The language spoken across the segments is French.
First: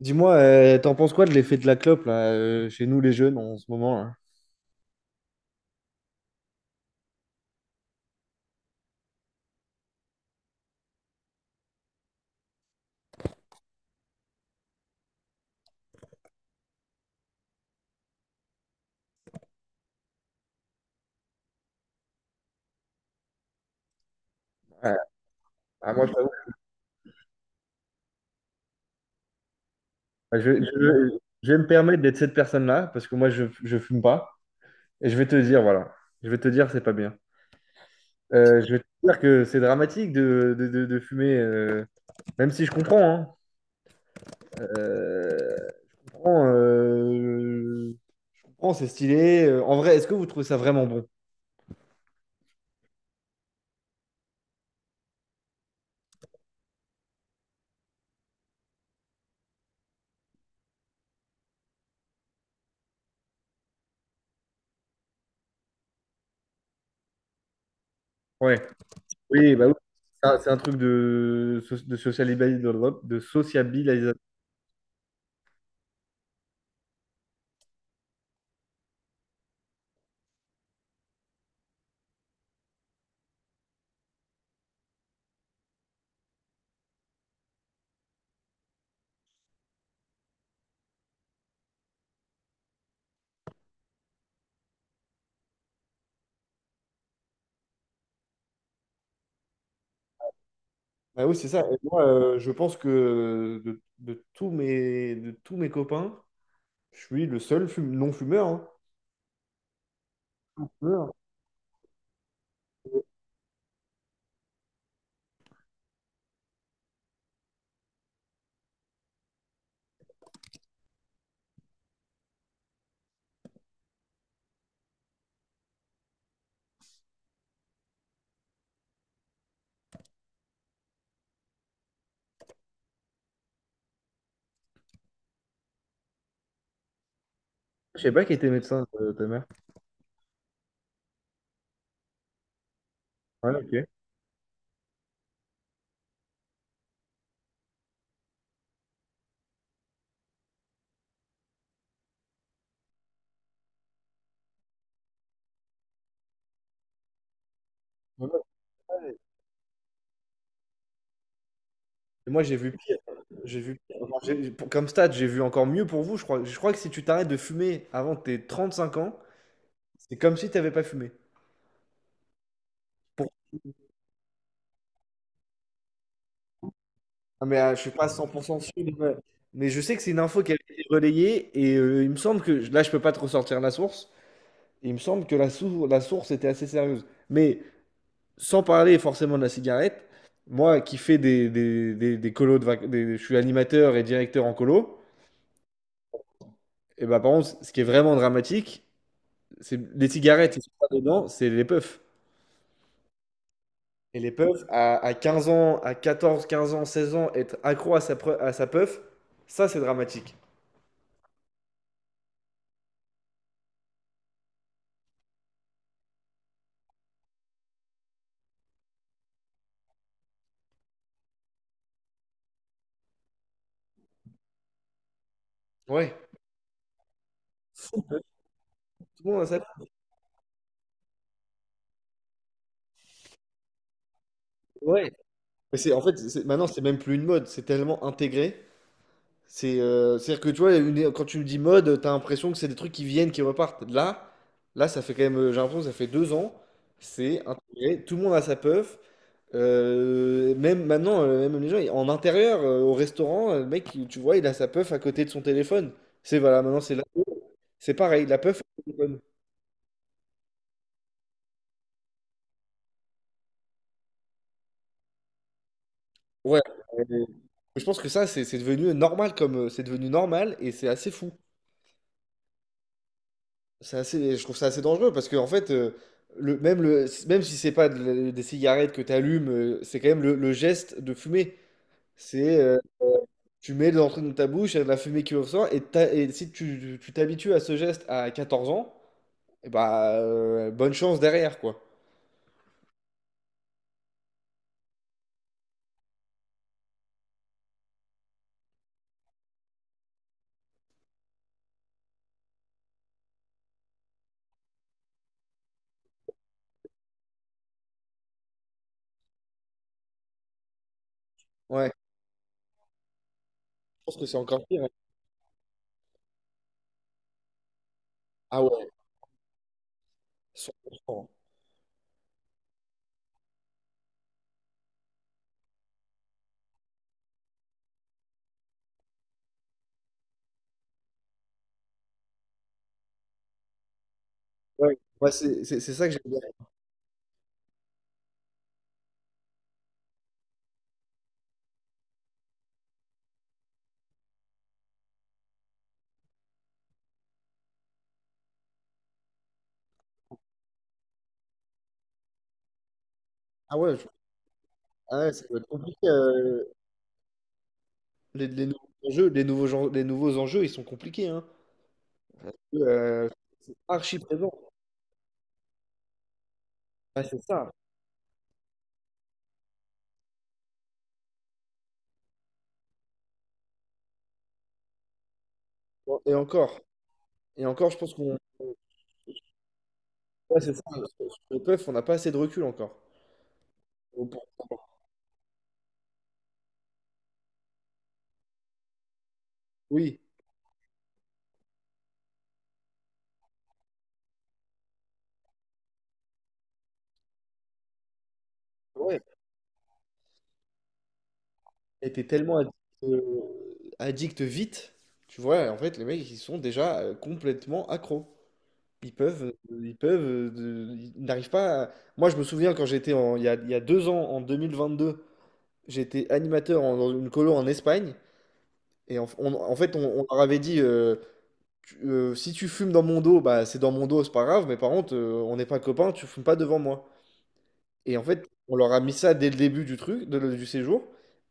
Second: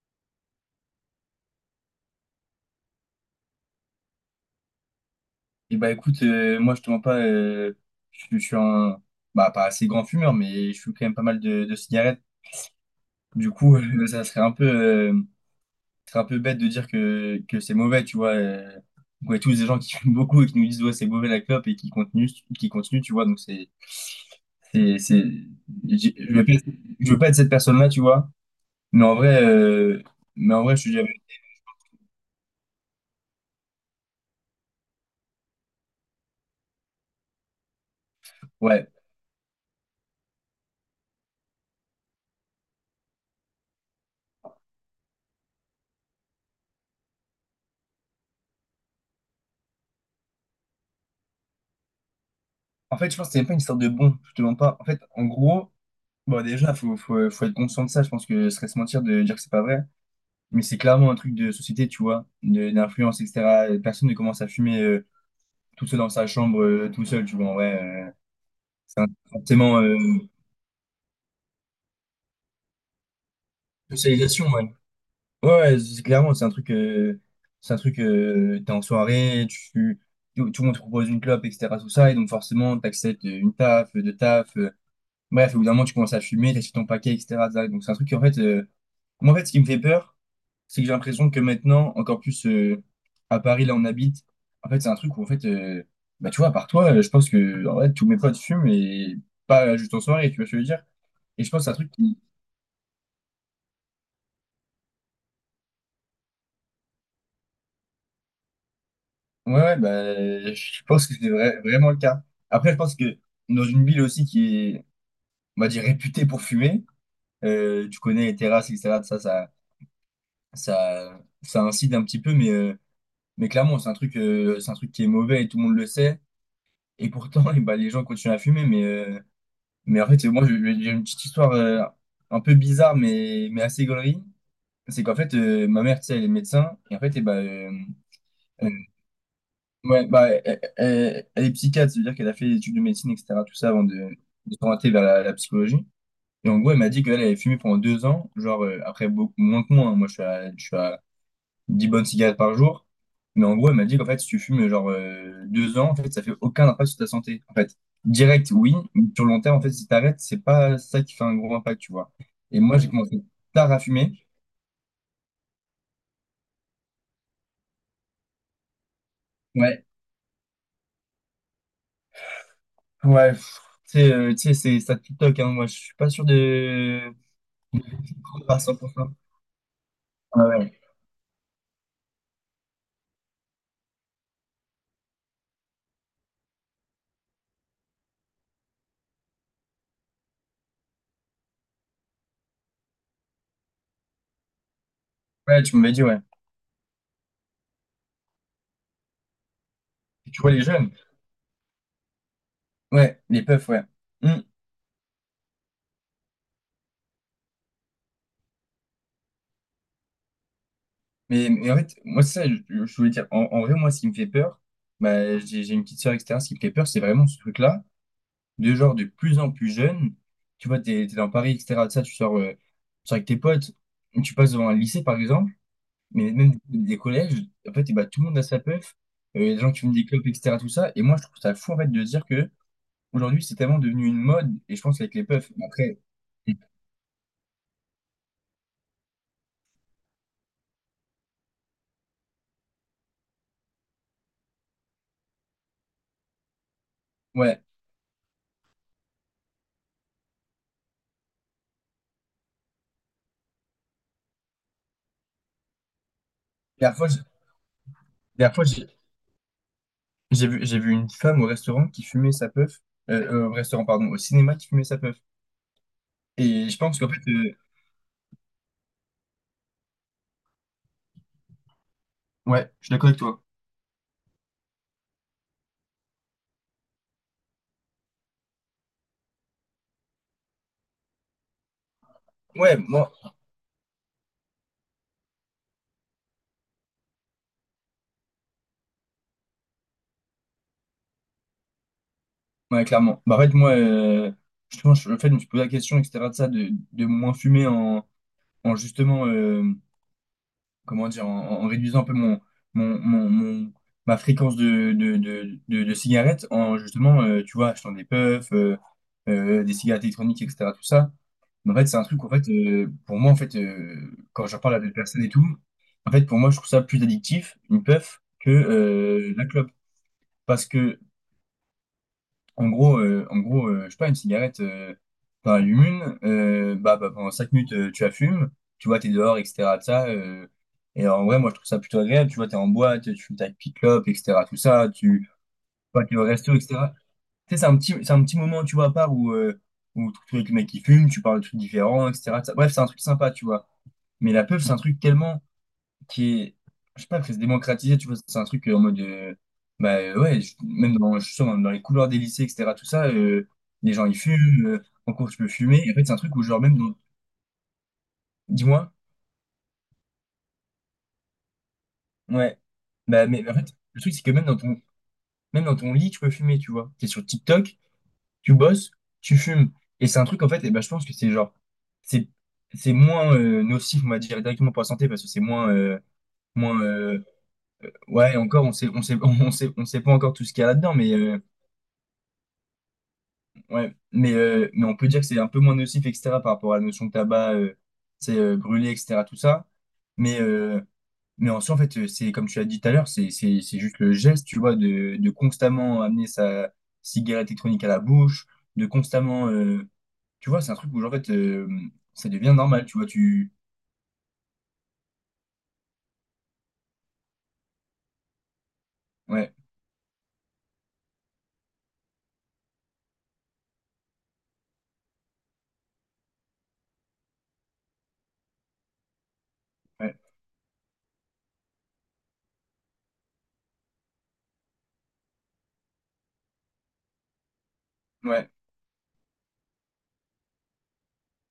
Dis-moi, t'en penses quoi de l'effet de la clope là, chez nous les jeunes en ce moment là? Et bah écoute, moi je te mens pas, je suis bah pas assez grand fumeur, mais je fume quand même pas mal de cigarettes. Du coup, ça serait un peu bête de dire que c'est mauvais, tu vois. On connaît tous des gens qui fument beaucoup et qui nous disent ouais c'est mauvais la clope et qui continuent, tu vois. Donc Ouais. c'est, c'est, Ah, moi, j'ai- t'avoue, je veux pas, je veux pas être cette personne-là, tu vois. Mais en vrai, euh, je, mais en vrai, je suis jamais. je- je vais me permettre d'être cette personne-là parce que moi je fume pas et je vais te dire, voilà, je vais te dire, c'est pas bien. Je vais te Ouais. dire que c'est dramatique de fumer, même si je comprends, hein. Euh, je comprends, euh, je comprends, c'est stylé. En vrai, est-ce que vous trouvez ça vraiment bon? En fait, je pense que c'est même pas une sorte de bon, je te mens pas. En fait, en gros. Bon, déjà, faut être conscient de ça. Je pense que ce serait se mentir de dire que c'est pas vrai. Mais c'est clairement un truc de société, tu vois, d'influence, etc. Personne ne commence à fumer tout seul dans sa chambre, tout seul, tu vois, en vrai. Euh, Ouais. Oui, bah oui. Forcément, Ça, c'est un truc de, so- de socialisabil- de sociabilisation. socialisation, ouais. Ouais, ouais, c'est clairement, c'est un truc, t'es en soirée, tout le monde te propose une clope, etc. Tout ça, et donc forcément, t'acceptes une taf, deux taf. Bref, au bout d'un moment, tu commences à fumer, t'achètes ton paquet, etc. Donc c'est un truc, en fait. Moi, en fait, ce qui me fait peur, c'est que j'ai l'impression que maintenant, encore plus à Paris, là, on habite. En fait, c'est un truc où, en fait, bah, tu vois, à part toi, je pense que en vrai, tous mes potes fument et pas juste en soirée, tu vois ce que je veux dire? Bah oui, Et c'est je ça. pense que c'est un Et truc moi, qui. Je pense que de tous mes copains, je suis le seul non-fumeur, hein. Ouais, ouais, bah, je pense Fumeur. que c'est vraiment le cas. Après, je pense que dans une ville aussi qui est, on va dire, réputée pour fumer, tu connais les terrasses, etc. Ça incite un petit peu, mais clairement, c'est un truc qui est mauvais et tout le monde le sait. Et pourtant, et ben, les gens continuent à fumer, mais en fait, moi, j'ai une petite histoire un peu bizarre, mais assez gaulerie. C'est qu'en fait, ma mère, tu sais, elle est médecin, et en fait, et ben, Je sais pas qui était euh, médecin, ta mère. ouais, bah, elle est psychiatre, c'est-à-dire qu'elle a fait des études de médecine, etc., Ouais, tout ça, avant ok. De s'orienter vers la psychologie. Et en gros, elle m'a dit qu'elle elle avait fumé pendant 2 ans, genre, après, beaucoup moins que moi, hein. Moi, je suis à, 10 bonnes cigarettes par jour. Mais en gros, elle m'a dit qu'en fait, si tu fumes genre 2 ans, en fait, ça fait aucun impact sur ta santé. En fait, Ouais, direct, oui, mais ouais. sur le long terme, en fait, si t'arrêtes, c'est pas ça qui fait un gros impact, tu vois. Et moi, j'ai Et vu moi, j'ai, ouais, pire. commencé J'ai tard à vu pire. Enfin, fumer. Comme stade, j'ai vu encore mieux pour vous. Je crois que si tu t'arrêtes de fumer avant tes 35 ans, Ouais. c'est comme si tu n'avais pas fumé. Pour... Ouais, pff, tu sais, c'est ça TikTok, hein. Moi, je suis pas sûr de Ah, mais je suis pas cent pour à cent sûr. Mais 100%. mais je sais que c'est une info Ouais, qui a été ouais. relayée et il me semble que là, je peux pas te ressortir la source. Il me semble que la source était assez sérieuse. Mais sans parler forcément de la cigarette, moi qui fais des colos je suis animateur et directeur en colo, Ouais, tu m'avais dit, ouais. et bah par contre, ce qui est vraiment dramatique, c'est les Tu vois cigarettes, ils les sont pas jeunes? dedans, c'est les puffs. Ouais, les puffs, ouais. Et les Hmm. puffs, à 15 ans, à 14, 15 ans, 16 ans, être accro à sa puff, ça c'est dramatique. Mais en fait, moi, c'est ça, je voulais dire, en vrai, moi, ce qui me fait peur, bah, j'ai une petite soeur, etc. Ce qui me fait peur, c'est vraiment ce truc-là, de genre de plus en plus jeunes. Tu vois, t'es dans Paris, etc., de ça, tu sors avec tes potes, tu passes devant un lycée, par exemple, Ouais. mais même des collèges, en fait, et bah, tout le monde a sa puff, Tout le monde a il sa gens qui puff. fument des clopes, etc. tout ça. Et moi, je trouve ça fou, en fait, de se dire que aujourd'hui, c'est tellement devenu une mode, et je pense Ouais. qu'avec les puffs, Mais c'est, après, en fait, c'est- maintenant c'est même plus une mode, c'est tellement intégré. C'est-à-dire que tu vois, quand tu me dis mode, t'as l'impression que c'est des trucs qui viennent, qui repartent. Là, ça fait quand même, j'ai l'impression que ça fait 2 ans, c'est ouais, intégré, tout le monde a sa puff. Même maintenant, même les gens, en intérieur, au restaurant, le mec, tu vois, il a sa puff à côté de son téléphone. C'est voilà, maintenant la dernière fois, c'est pareil, la dernière puff fois, j'ai et téléphone. J'ai vu une femme au restaurant qui fumait sa puff, au restaurant, pardon, au cinéma qui fumait sa puff. Ouais. Et je pense qu'en fait, Euh, je pense que ça, c'est devenu normal comme, c'est devenu normal et c'est assez fou. ouais, je suis d'accord avec toi. Je trouve ça assez dangereux parce que en fait, même si c'est pas des cigarettes que tu allumes, c'est quand même le geste de fumer. C'est Ouais, moi. tu mets de l'entrée dans ta bouche, il y a de la fumée qui ressort et si tu t'habitues à ce geste à 14 ans, et bah bonne chance derrière quoi. Ouais, clairement. Bah, en fait, moi, justement, le fait, je me suis posé la question, etc., de ça, de moins fumer en, justement, comment dire, en réduisant un peu mon, mon, mon- ma fréquence de cigarettes, en justement, tu vois, achetant des puffs, des cigarettes électroniques, etc., tout ça. Mais en fait, Ouais, je c'est un truc, en fait, pour moi, en fait, pense que c'est quand j'en encore parle à pire, hein. des personnes et tout, en fait, pour moi, je trouve ça plus addictif, une puff, que Ah ouais, la clope. Parce que 100%. En gros je sais pas, une cigarette, t'en allumes une, bah, pendant 5 minutes, tu la fumes, tu vois, t'es dehors, etc. de ça, et en vrai, moi, je trouve ça plutôt agréable, tu vois, t'es en boîte, tu fumes ta petite clope, etc. Tout ça, Ouais, moi, tu c'est vois, ça que t'es au j'aime bien. resto, etc. Tu sais, c'est un petit moment, tu vois, à part où, où tu es avec le mec qui fume, tu parles de trucs différents, etc. tout ça. Bref, c'est un truc sympa, tu vois. Mais la pub, c'est un truc tellement qui est, je sais pas, que c'est démocratisé, tu vois, c'est un truc en mode, bah ouais, je suis sûr, même dans les couloirs des lycées, etc., tout ça, Ah les ouais, gens ils fument, en ah cours ouais, tu ça peux doit être fumer, et en fait compliqué. c'est un truc où genre euh, les, les dis-moi, nouveaux enjeux, ils sont compliqués, hein. ouais, bah Euh, mais en fait, le truc archi c'est que présent. Même dans ton lit tu peux fumer, tu vois, t'es Ouais, sur c'est ça. TikTok, tu bosses, tu fumes, et c'est un truc en fait, et bah je pense que c'est genre, c'est, c'est moins nocif, on va dire, directement pour la santé, parce que Bon. Et encore, moins, et encore, je pense ouais, qu'on... encore, on sait pas encore tout ce Ouais, qu'il y a c'est ça. là-dedans, mais. Sur le PEUF, on n'a pas assez de recul encore. Ouais, Au- pour- mais on peut dire que c'est un peu moins nocif, etc., par rapport à la notion de tabac, c'est brûlé, etc., tout ça. Oui, Mais, euh, mais en soi, en fait, c'est comme tu as dit tout à l'heure, c'est juste le geste, tu vois, de constamment amener sa cigarette électronique à la bouche, de ouais. constamment. Tu vois, c'est un truc où, genre, en fait, Et t'es ça devient tellement addict, normal, tu vois, euh, tu. addict vite, tu vois. En fait, les mecs, ils sont déjà complètement accros. Ils peuvent, Ouais, euh, ils peuvent, euh, de- ils n'arrivent pas à... Moi, je me souviens quand j'étais il y a 2 ans, en 2022, j'étais animateur dans une colo en Espagne. Et en fait, on, ouais, on leur avait dit. Si tu fumes dans mon dos, bah c'est dans mon dos, c'est pas grave, mais par contre, on n'est pas copains, tu fumes pas devant moi. Et en fait, ouais, on leur a mis ça dès le début du truc, du séjour,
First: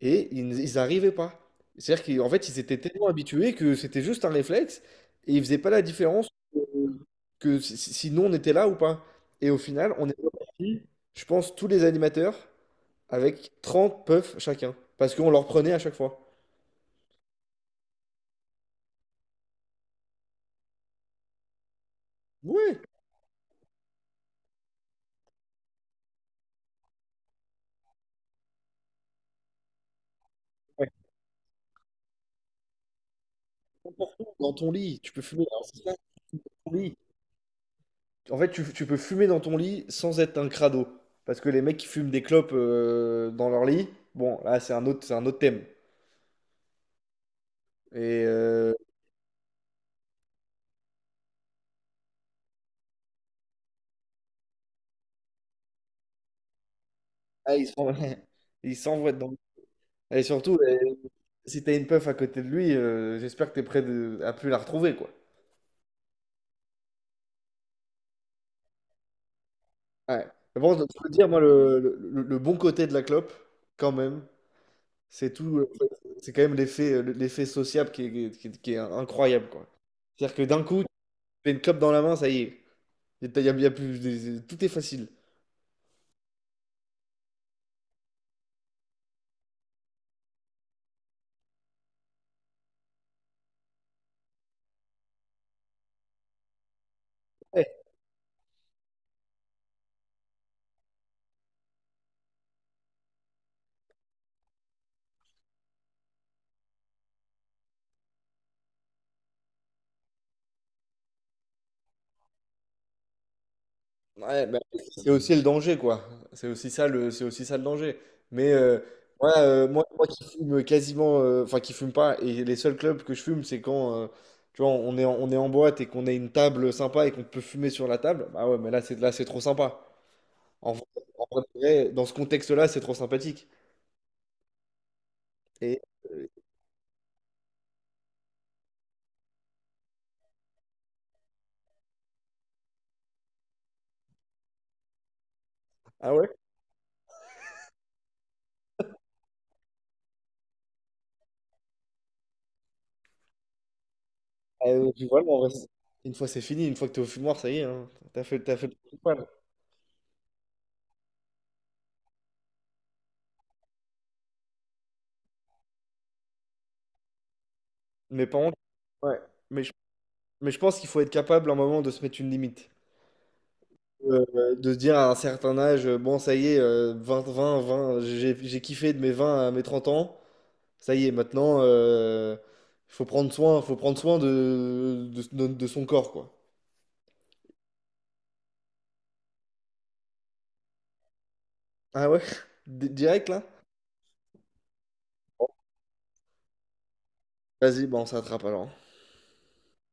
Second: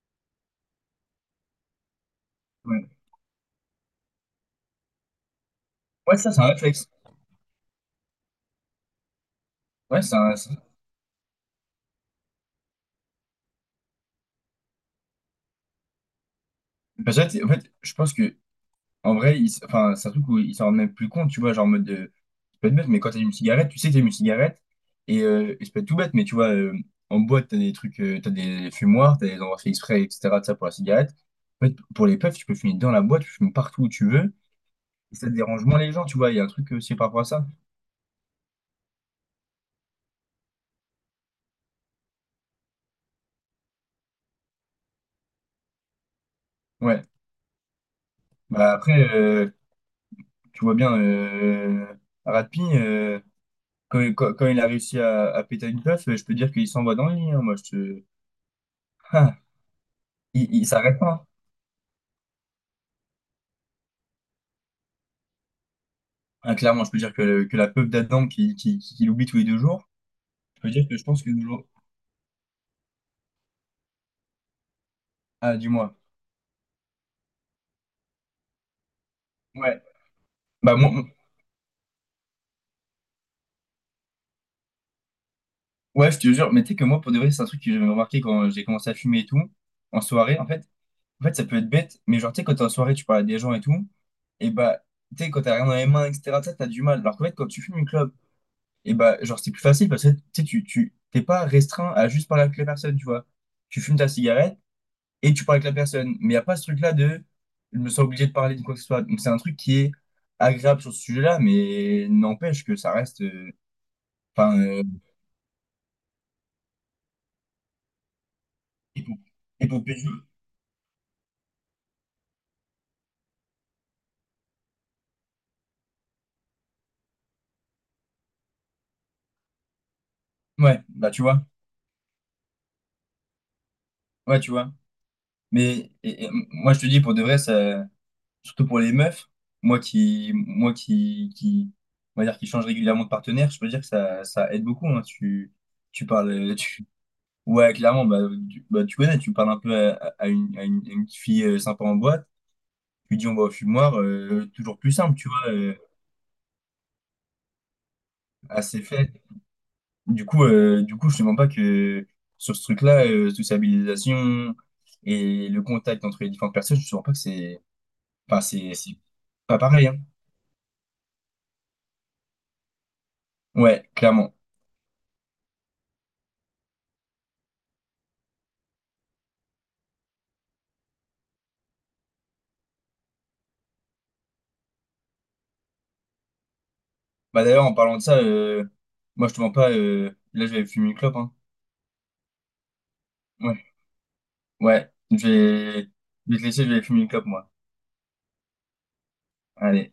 et ils arrivaient pas. C'est-à-dire qu'en fait, ils étaient ouais. tellement habitués que c'était juste un réflexe, et ils faisaient pas la Ouais, différence ça, c'est un réflexe. que si nous on était là ou pas. Et au final, Ouais, on est c'est un. C'est- reparti, je pense, tous les animateurs, avec 30 puffs chacun, parce qu'on leur prenait à chaque fois. Parce que, en fait, je pense que, en vrai, enfin, c'est un truc où ils s'en rendent même plus compte, tu vois, genre, en mode. Peut être Ouais, bête, mais quand t'allumes une cigarette, tu sais que t'allumes une cigarette. Et ça peut être tout bête, mais tu vois, en boîte, t'as des trucs, t'as des fumoirs, t'as des endroits faits exprès, etc. de ça pour la ouais, cigarette. En fait, pour les puffs, tu peux fumer dans la boîte, tu fumes partout où tu n'importe où, veux. dans ton lit, tu Et peux ça te fumer, alors dérange moins c'est ça, les gens, tu vois. Il dans y a un ton truc aussi lit. par rapport à ça. En fait, tu peux fumer dans ton lit sans être un crado. Parce que les mecs qui fument des clopes, dans leur lit, bon, là, c'est un autre thème. Ouais. Et Bah après, tu vois bien, Ratpi, quand il a réussi à péter une puff, je peux dire qu'il s'envoie dans le lit, hein, moi, ah, je te. Ils s'envoient dedans. Ah, Et surtout, il s'arrête pas. si t'as une puff à côté de lui, j'espère que t'es prêt à plus la retrouver, quoi. Ah, clairement, je peux dire que la puff d'Adam qui, l'oublie tous les 2 jours. Ouais. Mais Ça veut bon, je dire que je peux pense dire, que moi, nous... le bon côté de la clope, quand même, c'est Ah, tout. euh, dis-moi. C'est quand même l'effet, l'effet sociable qui est incroyable, quoi. Ouais. C'est-à-dire que d'un Bah, coup, tu moi, moi- fais une clope dans la main, ça y est. Y a plus, tout est facile. ouais, je te jure, mais tu sais que moi, pour de vrai, c'est un truc que j'avais remarqué quand j'ai commencé à fumer et tout, en soirée, en fait. En fait, ça peut être bête, mais genre, tu sais, quand t'es en soirée, tu parles à des gens et tout, et bah, tu sais, quand t'as rien dans les mains, etc., tu sais, t'as du mal. Alors qu'en fait, quand tu Ouais, fumes une clope, et bah, genre, c'est plus facile parce que, tu sais, t'es pas restreint à juste parler avec la personne, tu vois. Tu fumes ta cigarette et tu parles avec la personne. Mais y a pas ce truc-là de, je me sens obligé de parler de quoi que ce soit. Donc, c'est un truc qui est agréable sur ce sujet-là, mais n'empêche que ça reste. Ouais, bah, Enfin, c'est aussi le danger, quoi. C'est aussi ça le danger. Mais euh, épo- moi, euh, moi, épopée moi ju- qui fume quasiment, enfin qui fume pas, et les seuls clubs que je fume, c'est quand, tu vois, on est en boîte et qu'on a une table sympa et qu'on peut fumer sur la table. Bah ouais, mais là, c'est trop sympa. En Ouais, vrai, bah tu en vrai, vois. de vrai, dans ce contexte-là, c'est trop sympathique. Ouais, tu vois. Et Mais euh, et moi, je te dis, pour de vrai, ça, surtout pour les meufs, moi qui, on va dire, qui change régulièrement de partenaire, je peux dire que ça aide beaucoup, hein. Tu ah ouais, parles, euh, tu, ouais, clairement, bah, tu connais, tu parles un peu à une petite fille sympa en boîte, tu dis on va au fumoir, ah, toujours plus Puis simple, voilà, tu en vois, vrai, une fois c'est fini, une fois que t'es au fumoir, ça y est, hein, t'as fait, t'as à fait le ses fesses. principal. Du coup, je te mens pas que sur ce truc-là, toute sa mobilisation et le contact entre les différentes personnes, je te mens pas que c'est, Mais par enfin, contre, c'est ouais, pas mais je, pareil, hein. mais je pense qu'il faut être capable à un moment de se mettre une limite. Ouais, clairement. De se dire à un certain âge, bon, ça y est, 20 20 20, j'ai kiffé de mes 20 à mes 30 ans, ça y est, maintenant, il faut prendre soin, de son corps, quoi. Bah d'ailleurs, en parlant de ça, moi je te mens pas, là je vais aller fumer une clope, hein. Ah ouais? Direct, là? Ouais, ouais, je vais te laisser, je vais aller fumer une clope, moi. Vas-y, bon, on s'attrape alors. Allez.